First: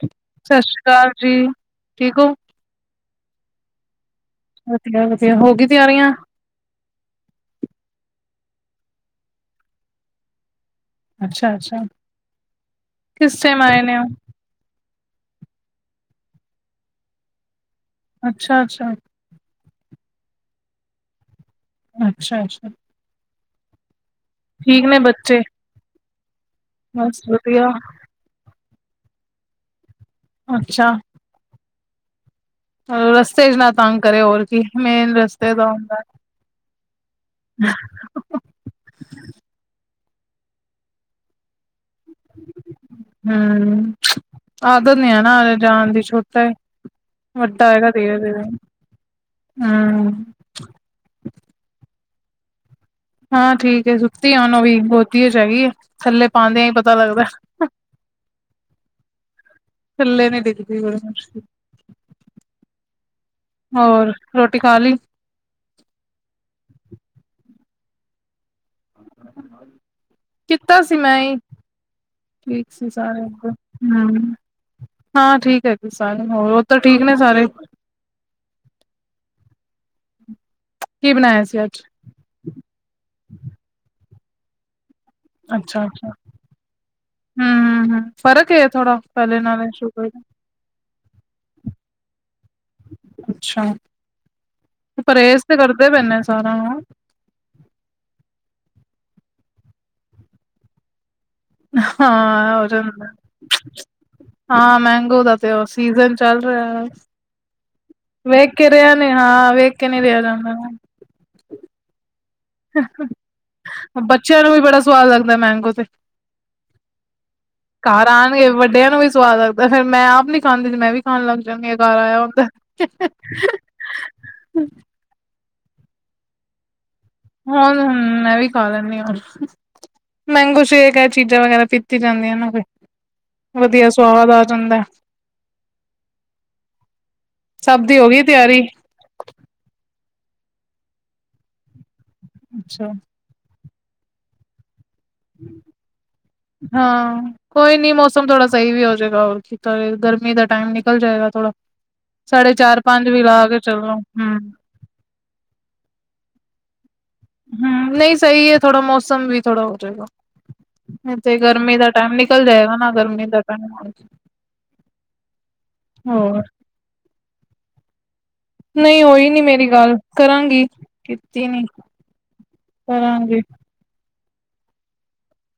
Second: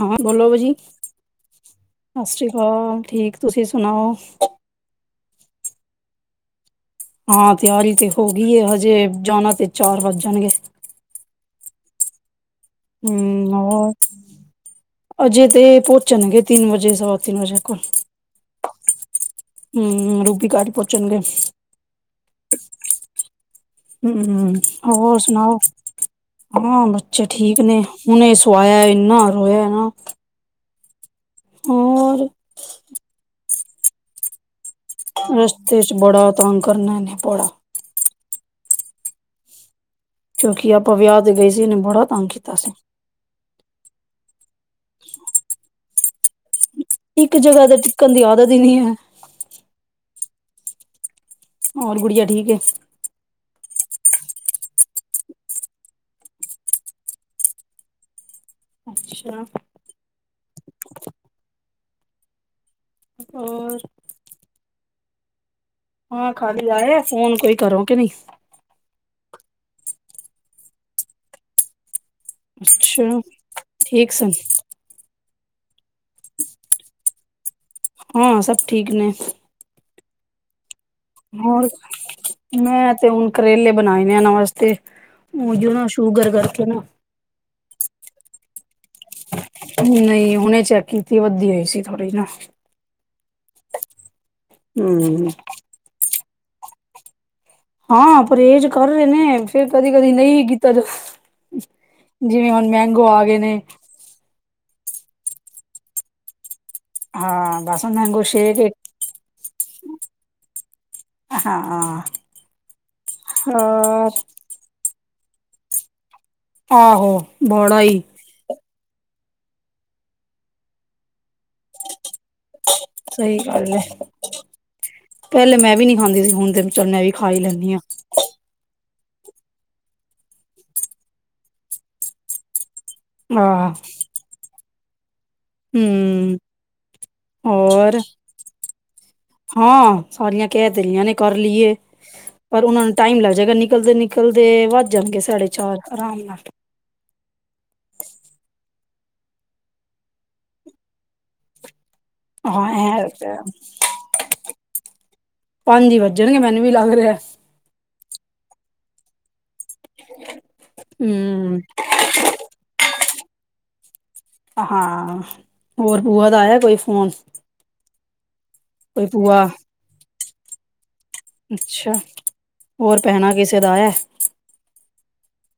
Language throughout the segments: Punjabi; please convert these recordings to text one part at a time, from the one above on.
ਹਾਂ ਬੋਲੋ ਭ ਸਤਿ ਜੀ, ਸ਼੍ਰੀ ਅਕਾਲ ਜੀ, ਠੀਕ ਹੋ? ਸਸ ਸ੍ਰੀ ਕਾਲ। ਠੀਕ ਤੁਸੀਂ ਸੁਣਾਓ। ਵਧੀਆ ਵਧੀਆ, ਹੋ ਗਈ ਤਿਆਰੀਆਂ। ਹਾਂ ਤਿਆਰੀ ਤੇ ਹੋ ਗਈ ਏ, ਹਜੇ ਜਾਣਾ ਤੇ ਚਾਰ ਵੱਜ ਜਾਣਗੇ। ਅੱਛਾ ਅੱਛਾ। ਹਮ ਕਿਸੇ ਆਏ ਹੋਰ ਨੇ ਓ। ਅਜੇ ਤੇ ਪਹੁੰਚਣਗੇ ਤਿੰਨ ਵਜੇ ਸਵਾ ਤਿੰਨ ਵਜੇ ਕੋਲ। ਅੱਛਾ ਅੱਛਾ। ਹੂੰ ਰੂਬੀ ਘਰ ਪਹੁੰਚਨਗੇ। ਅੱਛਾ ਅੱਛਾ। ਹੂੰ, ਹੋਰ ਸੁਣਾਓ। ਹਾਂ ਬਸ ਬੱਚੇ ਠੀਕ ਵਧੀਆ, ਨੇ, ਹੁਨੇ ਈ ਸਵਾਇਆ ਏ। ਕਿੰਨਾ ਰੋਇਆ ਏ ਨਾ। ਅੱਛਾ। ਹੋਰ ਅ ਰਸਤੇ ਨਾ ਤੰਗ ਕਰੇ ਹੋਰ ਕੀ, ਮੇਨ ਦਾ ਰਸਤੇ ਚ ਹੁੰਦਾ। ਬੜਾ ਤਂਗ ਕਰਨਾ। ਇਹਨੇ ਬੜਾ ਕਿਉਂਕਿ ਆਪਾਂ ਵਿਆਹ ਤੇ ਗਏ ਸੀ ।ਇਹਨੇ ਬੜਾ ਤੰਗ ਕੀਤਾ ਸੀ ਹਮ- ਆਦਤ ਨੀ ਹੈ ਨਾ ਜਾਣ ਦੀ ਇੱਕ ਜਗ੍ਹਾ ਤੇ ਵੱਡਾਹੈਗਾ। ਟਿੱਕਣ ਦੀ ਧੀਰੇ-ਧੀਰੇ ਆਦਤ ਹੀ ਨਹੀਂ ਹੈ ਹਮ [unintelligible] ਹੋਰ ਗੁੜੀਆ ਠੀਕ ਹਾਂ, ਠੀਕ ਸੁੱਤੀ ਆਉਣ ਵੀ ਬਹੁਤੀਆ ਤੇਜ ਹੈਗੀ ਆ ਥੱਲੇ ਪਾਉਂਦਿਆਂ ਹੀ ਪਤਾ ਲੱਗਦਾ। ਅੱਛਾ ਥੱਲੇ ਨੀ ਦਿੱਖਦੀ। ਬੜੀ ਮੁੀ ਹੋਰ ਪਕਾ ਲੀ। ਹਾਂ, ਖਾਲੀ ਆਏ ਆ, ਫੋਨ ਕੋਈ ਕਰੋ ਕਿ ਨਹੀਂ ਕੀਤਾ ਸੀ। ਮੈਂ ਠੀਕ ਸੀ ਸਾਰੇ ।ਹਮ ਹਾਂ, ਠੀਕ ਹੈ ।ਜੀ ਸਾਰੇ ਹੋਰ ਉਹ ਤਾਂ ਠੀਕ ਨੇ ਸਾਰੇ ਹਾਂ, ਸਭ ਠੀਕ ਨੇ ਕੀ ਬਣਾਇਆ ਸੀ ਹੋਰ, ਅੱਜ ਮੈਂ ਤੇ ਹੁਣ ਕਰੇਲੇ ਬਣਾਏ। ਹਆ ਨਮਸਤੇ, ਉਹ ਜੋ ਨਾ ਸ਼ੂਗਰ ਕਰਕੇ ਨਾ ਹਮ- ਹਮ-ਹਮ ਫਰਕ ਹੈ। ਨਹੀਂ ਹੁਨੇ ਚੈੱਕ ਕੀਤੀ ਵੱਧਦੀ ਹੋਈ ਸੀ। ਥੋੜ੍ਹੀ ਨਾ ਅੱਛਾ। ਹਮ ਪਰਹੇਜ਼ ਤੇ ਕਰਦੇ ਪੈਂਦੇ [unintelligible] ਹਾਂ, ਪਰਹੇਜ਼ ਕਰ ਰਹੇ ਨੇ ਫੇਰ ਕਦੀ- ਕਦੀ ਨਹੀਂ ਸੀ ਕੀਤਾ ਜਾ ਜਿਵੇਂ ਹਾਂ ਹੋ ਹੁਣ ਮੈਂਗੋ ਜਾਂਦਾ ਆ ਗਏ ਨੇ ਹਾਂ, ਮੈਂਗੋ ਦਾ ਤੇ ਉਹ ਸੀਜਨ ਚੱਲ ਰਿਹਾ ਹਾਂ, ਬੱਸ ਵੇਖ ਕੇ ਰਿਹਾ ਨੇ ਹਾਂ ਵੇਖ ਕੇ ਨਹੀਂ ਰਿਆ ਜਾਂਦਾ- ਹਾਂ-ਹਾਂ। ਬੱਚਿਆਂ ਨੂੰ ਵੀ ਬੜਾ ਸਵਾਦ ਲੱਗਦਾ ਮੈਂਗੋ ਤੇ ਆਹੋ ਬੋਡਾ ਈ। ਇਹਨੂੰ ਵੀ ਸਵਾਦ ਲੱਗਦਾ ਫਿਰ ਮੈਂ ਆਪ ਨਹੀਂ ਖਾਂਦੀ ਸੀ ਮੈਂ ਵੀ ਖਾਣ ਲੱਗ ਜਾਣੀ ਆ ਘਰ ਆਇਆ ਹੁੰਦਾ ਸਹੀ ਗੱਲ ਏ। ਪਹਿਲੇ ਮੈਂ ਵੀ ਨਹੀਂ ਖਾਂਦੀ ਸੀ ਹੁਣ ਤੇ ਚਲ ਮੈਂ ਵੀ ਖਾ ਹੀ ਲੈਂਦੀ ਹੁਣ ਹ ਮੈਂ ਵੀ ਕਾ ਲਦੀ ਹ। ਮੈਂਗੋ ਸ਼ੇਕ ਏਹ ਚੀਜ਼ਾਂ ਵਗੈਰਾ ਪੀਤੀ ਜਾਂਦੀਆਂ ਨਾ ਫੇਰ। ਵਧੀਆ ਸਵਾਦ ਆ ਜਾਂਦਾ। ਹੁੰ ਸਭ ਦੀ ਹੋਰ ਹੋ ਗਈ ਤਿਆਰੀ ਹਾਂ ਸਾਰੀਆਂ ਕਹਿ ਤੇ ਰੀਹੀਆਂ ਨੇ ਕਰ ਲਈਏ। ਪਰ ਉਨ੍ਹਾ ਅੱਛਾ ਨੂੰ ਟਾਈਮ ਲੱਗ ਜਾਏਗਾ ਲਿ ਨਿਕਲਦੇ ਨਿਕਲਦੇ ਵੱ ਹਾਂ, ਕੋਈ ਨੀ ਮੌਸਮ ਥੋੜਾ ਸਹੀ ਵੀ ਹੋਜ ਜੇਗਾ ਗਰਮੀ ਦਾ ਟਾਈਮ ਨਿਕਲ ਜਾਏਗਾ ਥੋੜਾ। ਸਾਢੇ ਹਾਂ ਐ ਚਾਰ-ਪੰਜ ਵੀ ਤੇ ਲਾ ਕੇ ਚਲੋ। ਹੁੰ ਪੰਜ ਹੀ ਵੱਜਣਗੇ ਮੈਨੂੰ ਵੀ ਲੰਘ ਰਿਹਾ। ਹੁੰ ਨਹੀਂ ਸਹੀ ਹੈ ਥੋੜਾ ਮੌਸਮ ਵੀ ਥੋੜੋ ਚਲੋ, ਇਥੇ ਹੂੰ ਗਰਮੀ ਦਾ ਟਾਈਮ ਨਿਕਲ ਜਾਏਗਾ ਨਾ ਗਰਮੀ ਪਤਾ ਨੀ ਕੁਛ। ਹਾਂ, ਹੋਰ ਬੂਆ ਦਾ ਆਇਆ ਕੋਈ ਫੋਨ? ਨਹੀਂ ਕੋਈ ਹੋਈ ਨੀ ਭੂਆ ਮੇਰੀ ਗੱਲ। ਕਰਾਂਗੀ। ਕੀਤੀ ਨੀ ਅੱਛਾ ਹੋਰ ਭੈਣਾ ਕਰਾਂਗੀ ਕਿਸੇ ਦਾ ਆਇਆ।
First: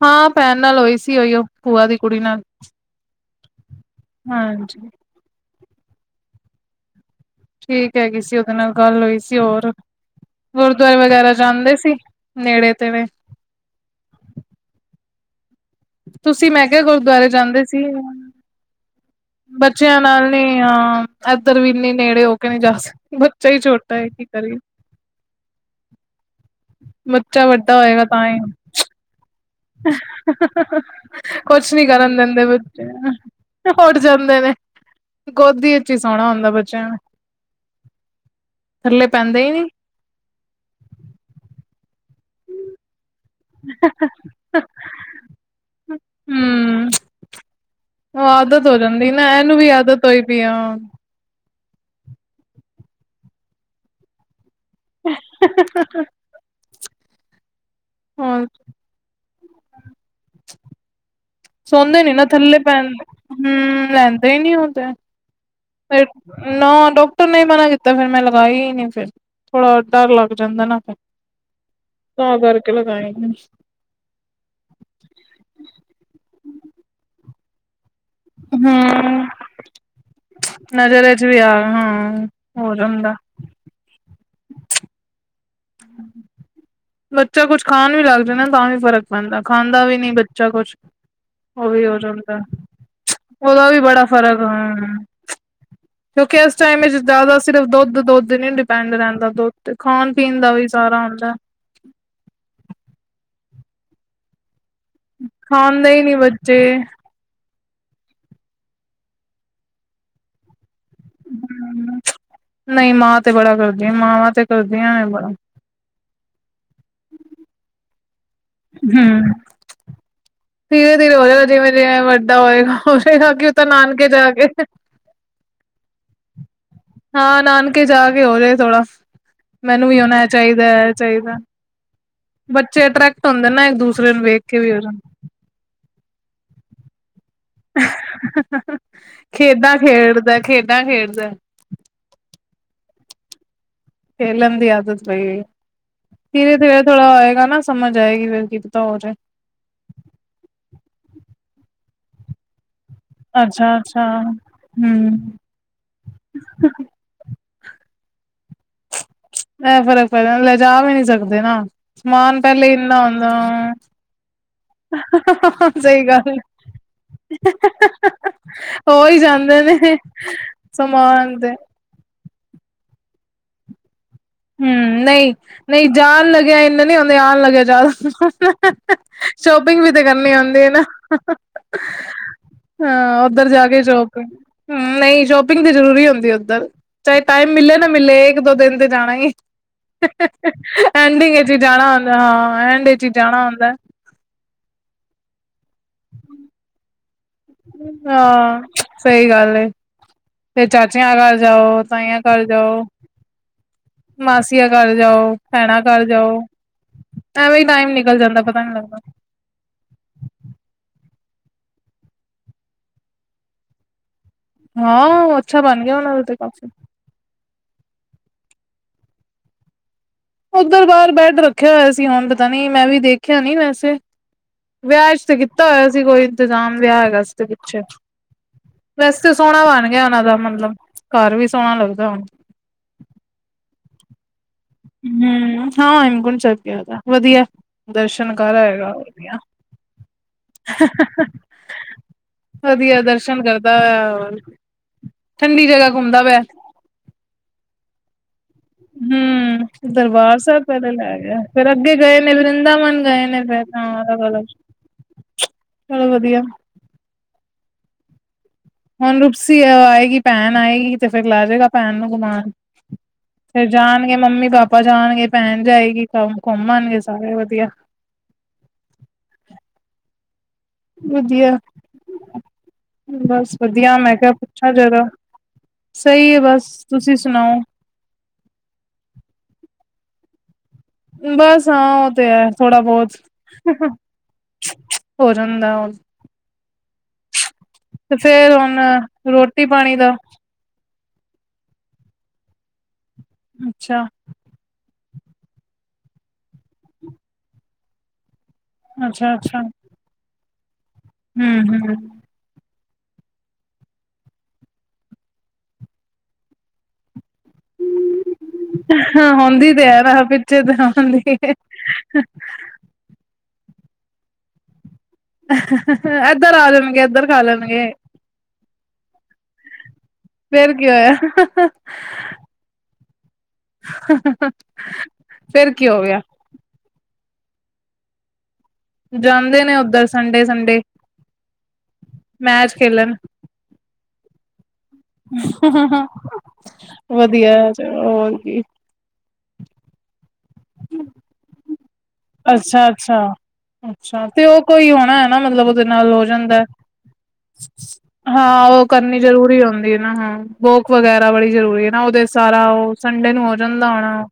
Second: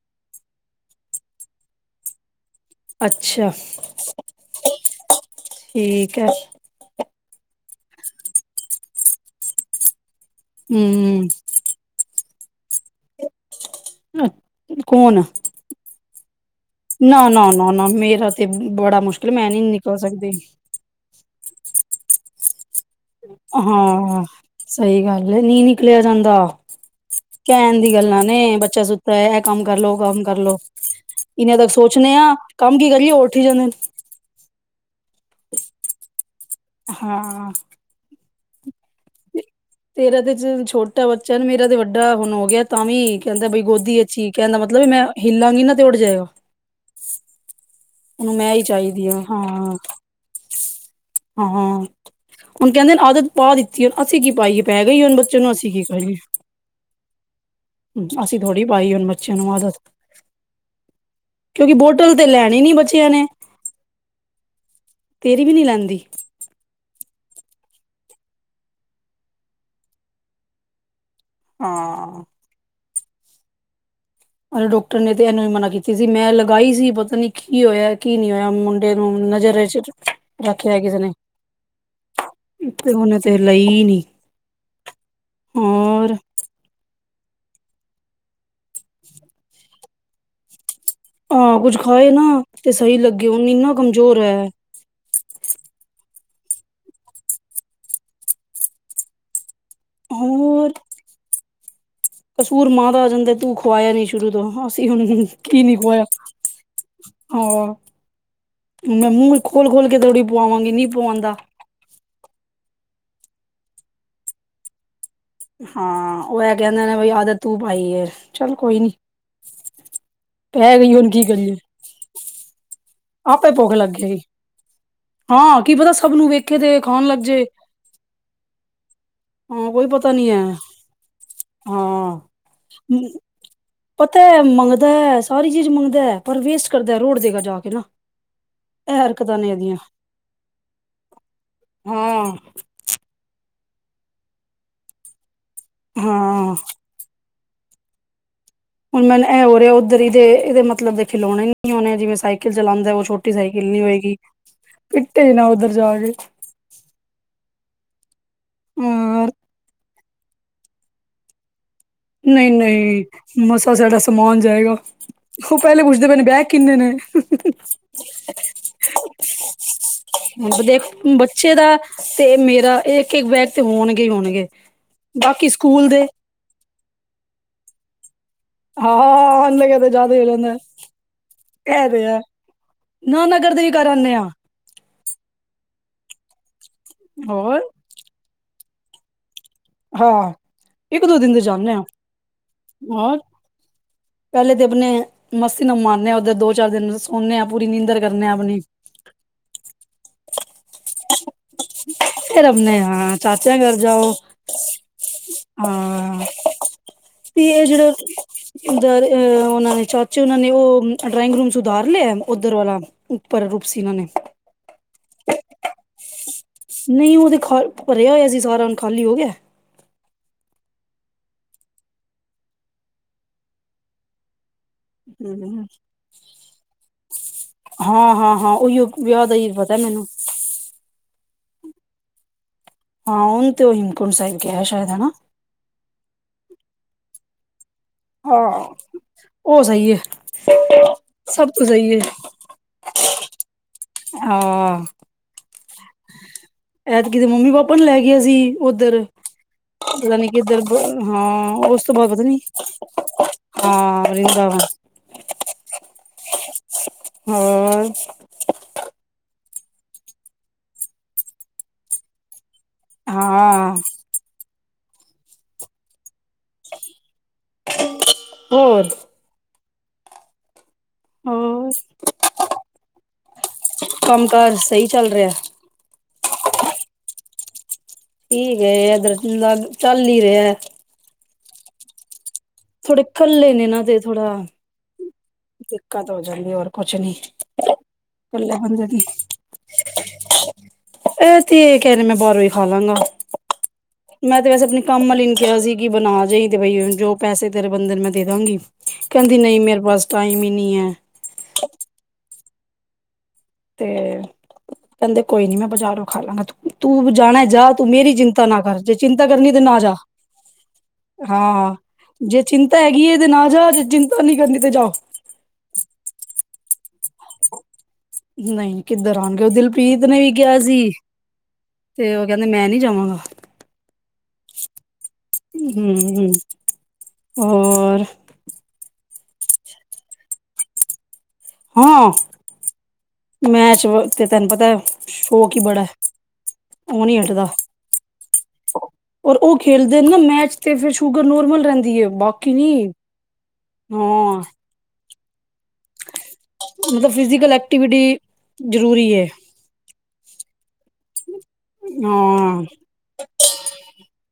ਹਾਂ ਭੈਣ ਨਾਲ ਹੋਈ ਸੀ, ਉਹੀਯੋ ਪੁਆ ਦੀ ਕੁੜੀ ਨਾਲ। ਅੱਛਾ। ਹਾਂਜੀ ਠੀਕ ਹੈ। ਠੀਕ ਹੈਗੀ ਸੀ, ਉਹਦੇ ਨਾਲ ਗੱਲ ਹੋਈ ਸੀ ਹੋਰ ਗੁਰਦੁਆਰੇ ਹੂੰ ਵਗੈਰਾ ਜਾਂਦੇ ਸੀ? ਨੇੜੇ ਤੇੜੇ ਅ ਕੌਣ। ਤੁਸੀਂ ਮੈਂ ਕਿਹਾ ਨਾ ਗੁਰਦੁਆਰੇ ਨਾ ਜਾਂਦੇ ਨਾ ਸੀ। ਨਾ ਮੇਰਾ ਤੇ ਬੜਾ ਮੁਸ਼ਕਿਲ ਮੈਂ ਨੀ ਨਿਕਲ ਬੱਚਿਆਂ ਸਕਦੀ ਨਾਲ ਨੀ ਹਾਂ ਇੱਧਰ ਵੀ ਇੰਨੇ ਨੇੜੇ ਹੋ ਕੇ ਨਹੀਂ ਜਾ ਸਕ ਹਾਂ ਸਹੀ ਗੱਲ ਹੈ ਨੀ ਨਿਕਲਿਆ ਜਾਂਦਾ। ਬੱਚਾ ਵੱਡਾ ਕਹਿਣ ਦੀ ਹੋਏਗਾ ਗੱਲਾਂ ਤਾਂ ਹੀ ਨੇ ਬੱਚਾ ਸੁਤਾਰ ਹੋਆ ਇੰਨੇ ਤੱਕ ਕੁਛ ਨੀ ਸੋਚਣੇ ਕਰਨ ਆ ਦਿੰਦੇ ਕੰਮ ਬੱਚੇ ਕੀ ਕਰੀਏ ਉੱਠ ਹੀ ਜਾਂਦੇ ਨੇ ਉੱਠ ਜਾਂਦੇ ਨੇ ਗੋਦੀ ਚ ਹੀ ਸੋਹਣਾ ਹੁੰਦਾ ਬੱਚੇ ਹਾਂ। ਥੱਲੇ ਪੈਂਦੇ ਹੀ ਨੀ। ਤੇਰਾ ਤੇ ਚਲ ਛੋਟਾ ਬੱਚਾ ਨਾ ਮੇਰਾ ਤੇ ਵੱਡਾ ਹੋ ਗਿਆ ਤਾਂ ਵੀ ਕਹਿੰਦਾ ਬਈ ਗੋਦੀ ਚ ਹੀ ਕਹਿੰਦਾ ਮਤਲਬ ਵੀ ਮੈਂ ਹਿੱਲਾਂਗੀ ਨਾ ਤੇ ਉੱਡ ਜਾਏਗਾ। ਹਮ ਉਹ ਉਹਨੂੰ ਮੈਂ ਹੀ ਆਦਤ ਹੋ ਚਾਹੀਦੀ ਜਾਂਦੀ ਆ ਨਾ ਇਹਨੂੰ ਵੀ ਆਦਤ ਹੋਈ ਪਈ ਆ। ਹਾ ਹੁਣ ਕਹਿੰਦੇ ਆਦਤ ਪਾਦਿਤੀ ਐ ਹੁਣ ਅਸੀ ਕੀ ਪਈ ਐ। ਪੈਗਈ ਹਨ ਬਾਚਏ ਨੂੰ ਅਸੀ ਕੀ ਕਰੀਏ। ਅਸੀ ਹੁਣ ਥੋੜੀ ਪਾਈਐ ਹੁਣ ਬੱਚਿਆਂ ਨੂੰ ਆਦਤ ਕਿਉਂਕਿ ਸੁਣਦੇ ਨੇ ਬੋਟਲ ਨਾ ਤੇ ਥੱਲੇ ਲੈਣੀ ਨੀ ਪੈਣ ਬੱਚਿਆਂ ਨੇ ਲੈਂਦੇ ਹੀ ਨਹੀਂ ਤੇਰੀ ਵੀ ਨੀ ਲੈਂਦੀ [unintelligible] ਨੀ ਮਨਾ ਕੀਤਾ ਫਿਰ ਮੈਂ ਲਗਾਈ ਹੀ ਨਹੀਂ ਫਿਰ ਥੋੜਾ ਡਰ ਲੱਗ ਜਾਂਦਾ ਨਾ। ਹਾ ਤਾਂ [inaudible] ਹਲੇ ਡਾਕਟਰ ਨੇ ਤੇ ਇਨ੍ਹਾਂ ਨੂੰ ਮਨਾ ਕੀਤੀ ਸੀ ਮੈ ਲਗਾਈ ਸੀ ਪਤਾ ਨੀ ਕੀ ਹੋਇਆ। ਕੀ ਨੀ ਹੋਇਆ ਮੁੰਡੇ ਨੂੰ ਹੂੰ ਨਜ਼ਰ ਚ ਰਖਲਿਆ ਕਿਸੇ ਨੇ ਨਜ਼ਰ ਚ ਵੀ ਆ ਹਾਂ ਹੋ ਜਾਂਦਾ ਓਨੇ ਤੇ ਲਈ ਹੀ ਨੀ [unintelligible] ਬੱਚਾ ਕੁਝ ਖਾਣ ਨੂੰ ਲੱਗਦਾ ਨਾ ਤਾਂ ਵੀ ਫਰਕ ਪੈਂਦਾ ਖਾਣ ਦਾ ਵੀ ਨਹੀਂ ਬੱਚਾ ਕੁਛ ਹਾਂ ਉਹ ਕੁਝ ਵੀ ਹੋ ਖਾਏ ਨਾ ਜਾਂਦਾ ਤੇ ਸਹੀ ਲੱਗੇ ਉਹਦਾ ਨ ਵੀ ਬੜਾ ਕਮਜ਼ੋਰ ਫ਼ਰਕ ਐ। ਹਾਂ ਕਿਉਂਕਿ ਇਸ ਟਾਈਮ ਜਿੱਦਾਂ ਦਾ ਸਿਰਫ ਦੁੱਧ ਦੋ ਦਿਨ ਹੀ ਡਿਪੈਂਡ ਰਹਿੰਦਾ ਦੁੱਧ ਤੇ ਖਾਣ ਪੀਣ ਦਾ ਵੀ ਹੋਰ ਸਾਰਾ ਹੁੰਦਾ ਕਸੂਰ ਮਾਂ ਦਾ ਆ ਜਾਂਦਾ ਤੂੰ ਖਵਾਇਆ ਨੀ ਸ਼ੁਰੂ ਤੋਂ ਹਨ ਕਿ ਨੀ ਖਾਂਦੇ ਹੀ ਖਵਾਇਆ ਬੱਚੇ ਹਨ ਮੈ ਮੂੰਹ ਖੋਲ ਖੋਲ ਕੇ ਥੋੜ੍ਹੀ ਪੁਵੰਗੀ ਨੀ ਪੁਆਉਂਦਾ ਹੂੰ ਨਹੀਂ ਮਾਂ ਤੇ ਬੜਾ ਕੁਝ ਮਾਵਾਂ ਤੇ ਕਰਦੀ ਆ ਹਾਂ ਉਹ ਮੈਂ ਕਿਹਾ ਉਹਨਾਂ ਨੇ ਆਦਾ ਤੂੰ ਭਾਈ ਹਨ ਪੈ ਗਈ ਧੀਰ ਹੁਣ ਧੀਰੇ ਕੀ ਹੋਜੂ ਕਰੀਏ ਜਿਵੇਂ ਜਿਵੇਂ ਵਡਾ ਹੋਵੇਗਾ। ਖ਼ੁਸ਼ ਐ ਉਹ ਆਪੇ ਤੇ ਭੁੱਖ ਲੱਗ ਨਾਨਕੇ ਜਾਕੇ। ਸਬ ਨੂੰ ਵੇਖ ਹਾ ਨਾਨਕੇ ਜਾਕੇ ਹੋਜੇ ਥੋੜਾ ਹਾਂ ਕੋਈ ਮੈਨੂੰ ਵ ਪਤਾ ਹੁਣ ਐ ਨੀ ਹੈ ਚਾਹੀਦਾ ਐ ਚਾਹੀਦਾ ਬੱਚੇ ਟ੍ਰੈਕਟ ਹੁੰਦੇ ਨੇ ਓਹ ਤੇ ਮੰਗਦਾ ਸਾਰੀ ਚੀਜ਼ ਮੰਗਦਾ ਪਰ ਵੇਸਟ ਕਰਦਾ ਰੋਡ ਦੇਗਾ ਜਾ ਕੇ ਨਾ ਇਹ ਹਰਕਤਾਂ ਨੇ ਖੇਡਾਂ ਇਹਦੀਆਂ ਖੇਡਦਾ ਖੇਡਾਂ ਖੇਡਦਾ ਹਾਂ ਖੇਲਣ ਦੀ ਆਦਤ ਪੇਗਈ ਹਾਂ ਧੀਰੇ ਧੀਰੇ ਥੋੜਾ ਹੋਏਗਾ ਐ ਨ ਸਮਜ ਆਏਗੀ ਫੇਰ ਹੁਨ ਮੈਨੂੰ ਐ ਹੋ ਰਿਆ ਉਧਰ ਏਦੇ ਮਤਲਬ ਦੇ ਖਿਡੌਣੇ ਹਨ ਐ ਜਿਵੇਂ ਸਾਈਕਲ ਚਲਾਦਾ ਛੋਟੀ ਸਾਈਕਲ ਅੱਛਾ ਨੀ ਅੱਛਾ ਹੋਏਗੀ। ਹੂੰ ਪਿੱਟੇ ਨਾ ਉੱਧਰ ਜਾ ਕੇ। ਹਾਂ ਇਹ ਫ਼ਰਕ ਪੈ ਜਾਂਦਾ ਲੈਜਾ ਵੀ ਨਹੀਂ ਸਕਦੇ ਨਾ। ਸਮਾਨ ਪਹਿਲੇ ਇੰਨਾ ਨਹੀਂ-ਨਹੀਂ ਹੁੰਦਾ ਮਸਾ ਸਾਡਾ ਸਮਾਨ ਜਾਏਗਾ। ਉਹ ਪਹਿਲੇ ਸਹੀ ਪੁੱਛਦੇ ਪਏ ਨੇ ਗੱਲ ਬੈਗ ਕਿੰਨੇ ਨੇ। ਹੋ ਹੀ ਜਾਂਦੇ ਨੇ ਦੇਖ ਸਮਾਨ ਤੇ ਬੱਚੇ ਦਾ ਤੇ ਮੇਰਾ ਇਹ ਇਕ ਬੈਗ ਤੇ ਹੋਣ ਗੇ। ਹੂੰ ਨਹੀਂ-ਨਹੀਂ ਜਾਣ ਲੱਗਿਆ ਇਨਾ ਹੁਣੇ ਆਉਣ ਲੱਗਿਆ ਜਿਆਦਾ [unintelligible] ਹਾਂ ਅਨਲਗੇ ਸ਼ੋਪਿੰਗ ਵੀ ਤੇ ਜ਼ਿਆਦਾ ਹੀ ਹੋ ਕਰਨੀ ਜਾਂਦਾ ਹੁੰਦੀ ਹੈ ਨਾ। ਇਹ ਤੇ ਹੈ ਹਾਂ, ਨਾਨਾ ਓਦਰ ਕਰਦੇ ਜਾ ਵੀ ਕੇ ਕਰ ਆਨੇ ਸ਼ੋਪਿੰਗ ਆ ਨਹੀਂ ਸ਼ੋਪਿੰਗ ਤੇ ਜ਼ਰੂਰੀ ਹੁੰਦੀ ਉੱਧਰ। ਚਾਹੇ ਟਾਈਮ ਹੋਰ ਮਿਲੇ ਨਾ ਮਿਲੇ ਇੱਕ, ਦੋ ਦਿਨ ਤੇ ਜਾਣਾ ਏ ਹਾਂ ਇੱਕ ਦੋ ਦਿਨ ਤੇ ਐਂਡਿੰਗ ਚ ਹੀ ਜਾਂਦੇ ਹਾਂ ਜਾਣਾ ਹੁੰਦਾ ਹਾਂ, ਐਂਡ ਵਿਚ ਹੀ ਹੋਰ ਜਾਣਾ ਹੁੰਦਾ। ਤੀ ਮਾਰਦੇ ਆਂ ਉਹਦੇ ਦੋ, ਚਾਰ ਦਿਨ। ਸੋਨੇ ਆ ਪੂਰੀ ਨੀਂਦਰ ਕਰਨੇ ਆ ਆਪਣੀ ਹਾਂ, ਸਹੀ ਗੱਲ ਏ । ਫਿਰ ਚਾਚਿਆਂ ਘਰ ਜਾਓ, ਤਾਈਆਂ ਘਰ ਫੇਰ ਆਪਣੇ ਜਾਓ, ਹਾਂ ਚਾਚਿਆਂ ਘਰ ਜਾਓ ਮਾਸੀ ਹਾਂ, ਤੇ ਐਵੇਂ ਹੀ ਇਹ ਟਾਈਮ ਜਿਹੜੇ ਨਿਕਲ ਜਾਂਦਾ ਪਤਾ ਨੀ ਲੱਗਦਾ। ਇਧਰ ਉਹਨਾਂ ਨੇ ਚਾਚੇ ਉਹਨਾਂ ਨੇ ਉਹ ਡਰਾਇੰਗ ਰੂਮ ਸੁਧਾਰ ਲਿਆ ਉਧਰ ਵਾਲਾ ਉੱਪਰ ਰੂਪਸੀਨਾ ਨੇ। ਹਾਂ, ਅੱਛਾ ਬਣ ਗਿਆ ਉਹਨਾਂ ਦੇ ਤੇ। ਕਾਫੀ। ਨਹੀਂ ਉਹਦੇ ਖ ਭਰਿਆ ਹੋਇਆ ਸੀ ਸਾਰਾ ਹੁਣ ਖਾਲੀ ਹੋ ਗਿਆ। ਉੱਧਰ ਬਾਹਰ ਬੈਡ ਰੱਖਿਆ ਹੋਇਆ ਸੀ ਹੁਣ ਪਤਾ ਨੀ ਮੈਂ ਵੀ ਦੇਖਿਆ ਨੀ ਵੈਸੇ। ਵਿਆਹ ਚ ਤੇ ਹਮ ਕੀਤਾ ਹੋਇਆ ਸੀ ਕੋਈ ਇੰਤਜ਼ਾਮ। ਵਿਆਹ ਹੈਗਾ ਸੀ ਤੇ ਪਿੱਛੇ, ਹਾਂ ਹਾਂ ਹਾਂ ਉਹੀਓ ਵੈਸੇ ਵਿਆਹ ਤਾਂ ਦਾ ਹੀ ਸੋਹਣਾ ਪਤਾ ਬਣ ਗਿਆ ਮੈਨੂੰ ਉਹਨਾਂ ਦਾ ਮਤਲਬ। ਘਰ ਵੀ ਸੋਹਣਾ ਲੱਗਦਾ ਹੁਣ। ਹਾਂ, ਉਣ ਤੇਓ ਹੇਮਕੁੰਟ ਸਾਹਿਬ ਗਿਆ ਸ਼ਾਇਦ ਹਨਾ। ਹੂੰ ਹਾਂ, ਹੇਮਕੁੰਡ ਸਾਹਿਬ। ਜਾਦਾ ਵਧੀਆ। ਦਰਸ਼ਨ ਹਾਂ। ਕਰ ਆਏ ਗਾ। [unintelligible] ਉਹ ਸਹੀ ਹੈ ਸਭ ਤੋਂ ਸਹੀ ਹੈ ਵਧੀਆ-ਵਧੀਆ ਦਰਸ਼ਨ ਕਰਦਾ ਆ ਹਾਂ ਠੰਡੀ ਜਗ੍ਹਾ ਘੁੰਮਦਾ ਪਿਆ। ਮੰਮੀ-ਪਾਪਾ ਨੂੰ ਲੈ ਗਿਆ ਸੀ। ਉਧਰ ਹੂੰ ਪਤਾ ਨਹੀਂ ਦਰਬਾਰ ਕਿਧਰ। ਸਾਹਿਬ ਪਹਿਲੇ ਲੈ ਗਏ ਹਾਂ, ਫੇਰ ਉਸ ਤੋਂ ਅੱਗੇ ਬਾਅਦ ਗਏ ਪਤਾ ਨੇ ਨਹੀਂ ਵਰਿੰਦਾਵਨ ਗਏ ਨੇ ਫੇਰ ਹਾਂ ਅਲੱਗ-ਅਲੱਗ ਵਰਿੰਦਾਵਨ ਚਲੋ ਵਧੀਆ ਹਮ। ਹੁਣ ਰੁਪਸੀ ਆਏਗੀ ਭੈਣ ਆਏਗੀ ਤੇ ਫਿਰ ਲੈ ਜਾਏਗਾ ਭੈਣ ਨੂੰ ਗੁਮਾਉਣ। ਫਿਰ ਹਾਂ ਜਾਣਗੇ ਮੰਮੀ-ਪਾਪਾ ਪਾਪਾਂ ਜਾਣਗੇ, ਪਹਿਣ ਜਾਏਗੀ। ਤਬ ਘੁੰਮ ਆਉਂਣੇ ਸਾਰੇ ਵਧੀਆ। ਹੋਰ ਵਧੀਆ ਹੋਰ ਬਸ ਵਧੀਆ ਮੈਂ ਕੰਮ ਕਿਹਾ ਕਾਰ ਪੁੱਛਾਂ ਸਹੀ ਜ਼ਦ ਚੱਲ ਰਿਹਾ ਸਹੀ। ਬਸ ਤੁਸੀਂ ਸੁਣਾਓ? ਠੀਕ ਹੈ ਅਗਰ ਚੁੱਲਾ ਚੱਲ ਰਿਹਾ ਹੈ? ਬਸ ਹਾਂ ਉਹ ਤੇ ਹੈ। ਥੋੜਾ ਥੋੜੇ ਬਹੁਤ ਕੱਲੇ ਨੇ ਇਹ ਨਾ ਦੇ ਥੋੜਾ। ਹੋ ਜਾਂਦਾ ਹੋ ਦਿੱਕਤ ਜਾਂਦੀ ਹੋਰ ਕੁਛ ਨੀ ਤੇ ਫੇਰ ਕੱਲੇ ਹੁਣ ਬੰਦੇ ਦੀ ਰੋਟੀ ਪਾਣੀ ਦਾ? ਇਹ ਤੇ ਇਹ ਕਹਿ ਰਹੀ ਹੈ ਮੈਂ ਬਾਹਰੋਂ ਹੀ ਖਾ ਲਾਂਗਾ। ਅੱਛਾ ਮੈਂ ਤੇ ਵੈਸੇ ਆਪਣੀ। ਕੰਮ ਵਾਲੀ ਨੂੰ ਕਿਹਾ ਸੀ ਕਿ ਬਣਾ ਜਏ ਦਵਾਈ ਜੋ ਪੈਸੇ ਤੇਰੇ ਬਣਦੇ ਮੈਂ ਦੇ ਦਾਂਗੀ। ਅੱਛਾ ਕਹਿੰਦੀ ਨਹੀਂ ਅੱਛਾ ਮੇਰੇ ਪਾਸ ਟਾਈਮ ਨਹੀਂ? ਨਹੀਂ ਹੈ। ਹੂੰ ਹੂੰ। ਤੇ ਕਹਿੰਦੇ ਕੋਈ ਨੀ ਮੈਂ ਬਜ਼ਾਰੋਂ ਖਾ ਲਾਂਗਾ ਤੂੰ ਜਾਣਾ? ਜਾ ਤੂੰ ਮੇਰੀ ਚਿੰਤਾ ਨਾ ਕਰ ਜੇ ਚਿੰਤਾ ਹਾਂ ਕਰਨੀ ਤੇ ਹੁੰਦੀ ਨਾ ਜਾ ਹੈ ਪਿੱਛੇ ਤੇ ਹੁੰਦੀ ਏ। ਹਾਂ ਜੇ ਚਿੰਤਾ ਹੈਗੀ ਹੈ ਤੇ ਨਾ ਜਾ। ਜੇ ਚਿੰਤਾ ਨੀ ਕਰਨੀ ਤੇ ਜਾਓ। ਇੱਧਰ ਆ ਜਾਣਗੇ ਇੱਧਰ ਖਾ ਲੈਣਗੇ। ਨਹੀਂ ਕਿੱਧਰ ਆਉਣਗੇ ਉਹ ਦਿਲਪ੍ਰੀਤ ਨੇ ਵੀ ਕਿਹਾ ਫੇਰ ਸੀ ਕੀ ਹੋਇਆ। ਤੇ ਉਹ ਕਹਿੰਦੇ ਮੈਂ ਨੀ ਜਾਵਾਂਗਾ ਫੇਰ ਕੀ ਹੂੰ ਹੋ ਗਿਆ ਹੂੰ। ਹੋਰ? ਜਾਂਦੇ ਨੇ ਉੱਧਰ ਸੰਡੇ ਸੰਡੇ। ਹਾਂ ਮੈਂਚ ਵ ਤੈਨੂੰ ਪਤਾ? ਪਤਾ। ਉਹ ਨੀ ਹਟਦਾ। ਵਧੀਆ ਚਲ ਹੋਰ ਕੀ? ਔਰ ਉਹ ਖੇਲਦੇ ਨੇ ਨਾ ਮੈਚ। ਤੇ ਫਿਰ ਸ਼ੂਗਰ ਨੋਰਮਲ ਰਹਿੰਦਾ । ਦੀਓ। ਅੱਛਾ ਅੱਛਾ ਅੱਛਾ ਹਾਂ ਤੇ ਉਹ ਕੋਈ ਹੋਣਾ? ਨਾ ਮਤਲਬ। ਉਹਦੇ ਨਾਲ ਹੋ ਜਾਂਦਾ ਮਤਲਬ ਫਿਜ਼ਕਲ ਐਕਟੀਵਿਟੀ ਹਾਂ ਉਹ ਕਰਨੀ ਜ਼ਰੂਰੀ ਹੁੰਦੀ ਹੈ ਨਾ ਹਾਂ। ਬੋਕ ਵਗੈਰਾ। ਹੁੰਦਾ ਬੜੀ ਜ਼ਰੂਰੀ ਹੈ ਨਾ ਉਹਦੇ ਹਾਂ ਸਾਰਾ ਉਹ ਸੰਡੇ ਨੂੰ ਹੋ ਜਾਂਦਾ ਹੋਣਾ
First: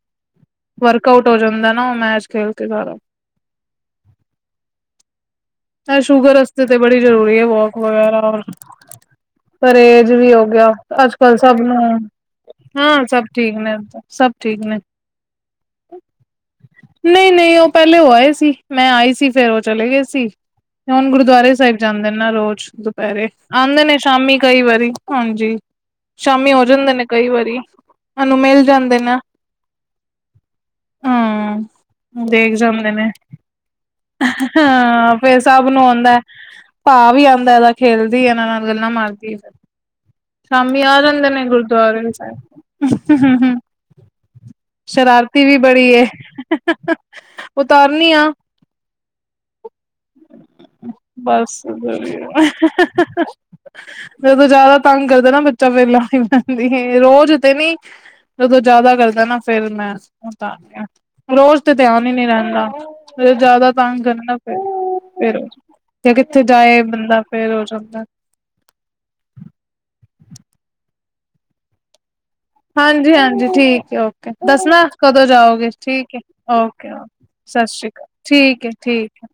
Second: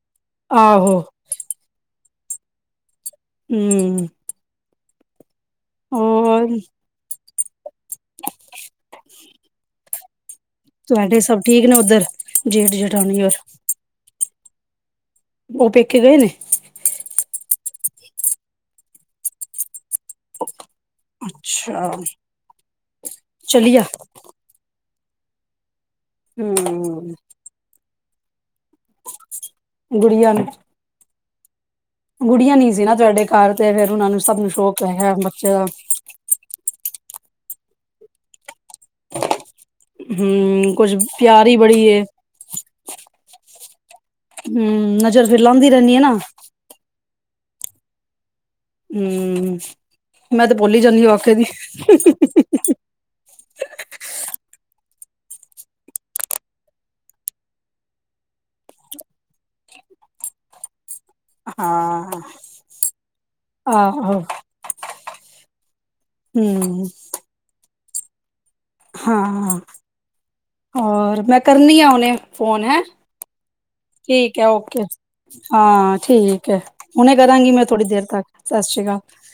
ਆਹੋ ਵਰਕ ਆਊਟ ਹੋ ਜਾਂਦਾ ਨਾ ਉਹ ਮੈਚ। ਤੇ ਦੁਆਰਾ ਹੂੰ। ਹੈ ਸ਼ੂਗਰ ਵਾਸਤੇ ਤੇ ਬੜੀ ਜ਼ਰੂਰੀ ਹੈ। ਵਗੈਰਾ ਪਰਹੇਜ ਵੀ ਹੋ ਅੱਜ, ਤੁਹਾਡੇ ਕੱਲ ਸਭ ਠੀਕ ਨੇ ਉੱਧਰ ਜੇਠ ਨੂੰਹਾਂ ਜਠਾਣੀ ਸਭ ਔਰ ਠੀਕ ਨੇ ਸਭ ਠੀਕ ਨੇ। ਉਹ ਪੇਕੇ ਗਏ ਨੇ ਨਹੀਂ ਨਹੀਂ ਉਹ ਪਹਿਲੇ ਉਹ ਆਏ ਸੀ ਮੈਂ ਆਈ ਸੀ ਫੇਰ ਉਹ ਚਲੇ ਗਏ ਸੀ ਸੀ। ਹੁਣ ਗੁਰਦੁਆਰੇ ਸਾਹਿਬ ਅੱਛਾ ਜਾਂਦੇ ਨੇ ਨਾ ਰੋਜ਼ ਦੁਪਹਿਰੇ ਚਲੀਆ ਆਉਂਦੇ ਨੇ ਸ਼ਾਮੀ ਕਈ ਵਾਰੀ ਹਾਂਜੀ। ਸ਼ਾਮੀ ਹੋ ਹਮ ਜਾਂਦੇ ਨੇ ਕਈ ਵਾਰੀ ਉਹਨੂੰ ਮਿਲ ਜਾਂਦੇ ਨੇ ਗੁੜੀਆਂ ਨੇ ਹਮ ਦੇਖ ਗੁੜੀਆਂ ਨੀ ਸੀ ਜਾਂਦੇ ਨਾ ਨੇ ਤੁਹਾਡੇ ਘਰ ਤੇ ਫੇਰ ਉਹਨਾ ਨੂੰ ਸਭ ਨੂੰ ਸ਼ੌਕ ਹੈ। ਬੱਚੇ ਦਾ ਸਬ ਨੂੰ ਹੁੰਦਾ ਹੈ। ਆਾਹ ਵੀ ਆਉਂਦਾ ਇਹਦਾ ਖੇਲਦੀ ਇਹਨਾਂ ਨਾਲ ਗੱਲਾਂ ਮਾਰਦੀ ਫਿਰ ਹਮ ਸ਼ਾਮੀ ਕੁੱਝ ਆ ਜਾਦੇ ਨੇ ਪਿਆਰ ਹੀ ਬੜੀ ਏ ਗੁਰਦੁਆਰੇ ਸਾਹਿਬ ਹਮ ਨਜ਼ਰ ਫਿਰ ਸ਼ਰਾਰਤੀ ਵੀ ਲਾਂਦੀ ਬੜੀ ਰਹਿੰਦੀ ਹੈ ਨਾ ਉਤਾਰਨੀ ਆ ਹੂੰ। ਬਸ ਵਧੀਆ, ਜਦੋਂ ਜ਼ਿਆਦਾ ਤੰਗ ਕਰਦਾ ਨਾ ਬੱਚਾ ਫੇਰ ਲਾ ਹੀ ਪੈਂਦੀ ਰੋਜ਼ ਤੇ ਨੀ ਜਦੋਂ ਜ਼ਿਆਦਾ ਕਰਦਾ ਨਾ ਫੇਰ ਮੈਂ ਉਤਾਰ ਦੀ ਆ ਰੋਜ਼ ਤੇ ਧਿਆਨ ਹਾਂ ਹੀ ਨਹੀਂ ਰਹਿੰਦਾ ਜ਼ਿਆਦਾ ਤੰਗ ਆਹੋ ਕਰਨਾ ਫਿਰ ਫਿਰ ਜੇ ਕਿੱਥੇ ਜਾਏ ਹਮ ਬੰਦਾ ਫੇਰ ਹੋ ਜਾਂਦਾ [unintelligible] ਹਾਂ, ਹੋਰ ਮੈਂ ਕਰਨੀ ਆ ਹਨੇ ਹਾਂਜੀ, ਹਾਂਜੀ। ਠੀਕ ਹੈ ਓਕੇ ਦੱਸਣਾ ਕਦੋਂ ਜਾਓਗੇ ਹਾਂ ਠੀਕ ਹੈ ਓਕੇ, ਹੁਣੇ ਓਕੇ। ਕਰਾਂਗੀ ਮੈਂ ਸਤਿ ਥੋੜ੍ਹੀ ਸ਼੍ਰੀ ਦੇਰ ਅਕਾਲ। ਤੱਕ ਸਤਿ ਠੀਕ ਹੈ। ਸ਼੍ਰੀ ਅਕਾਲ ਠੀਕ ਹੈ।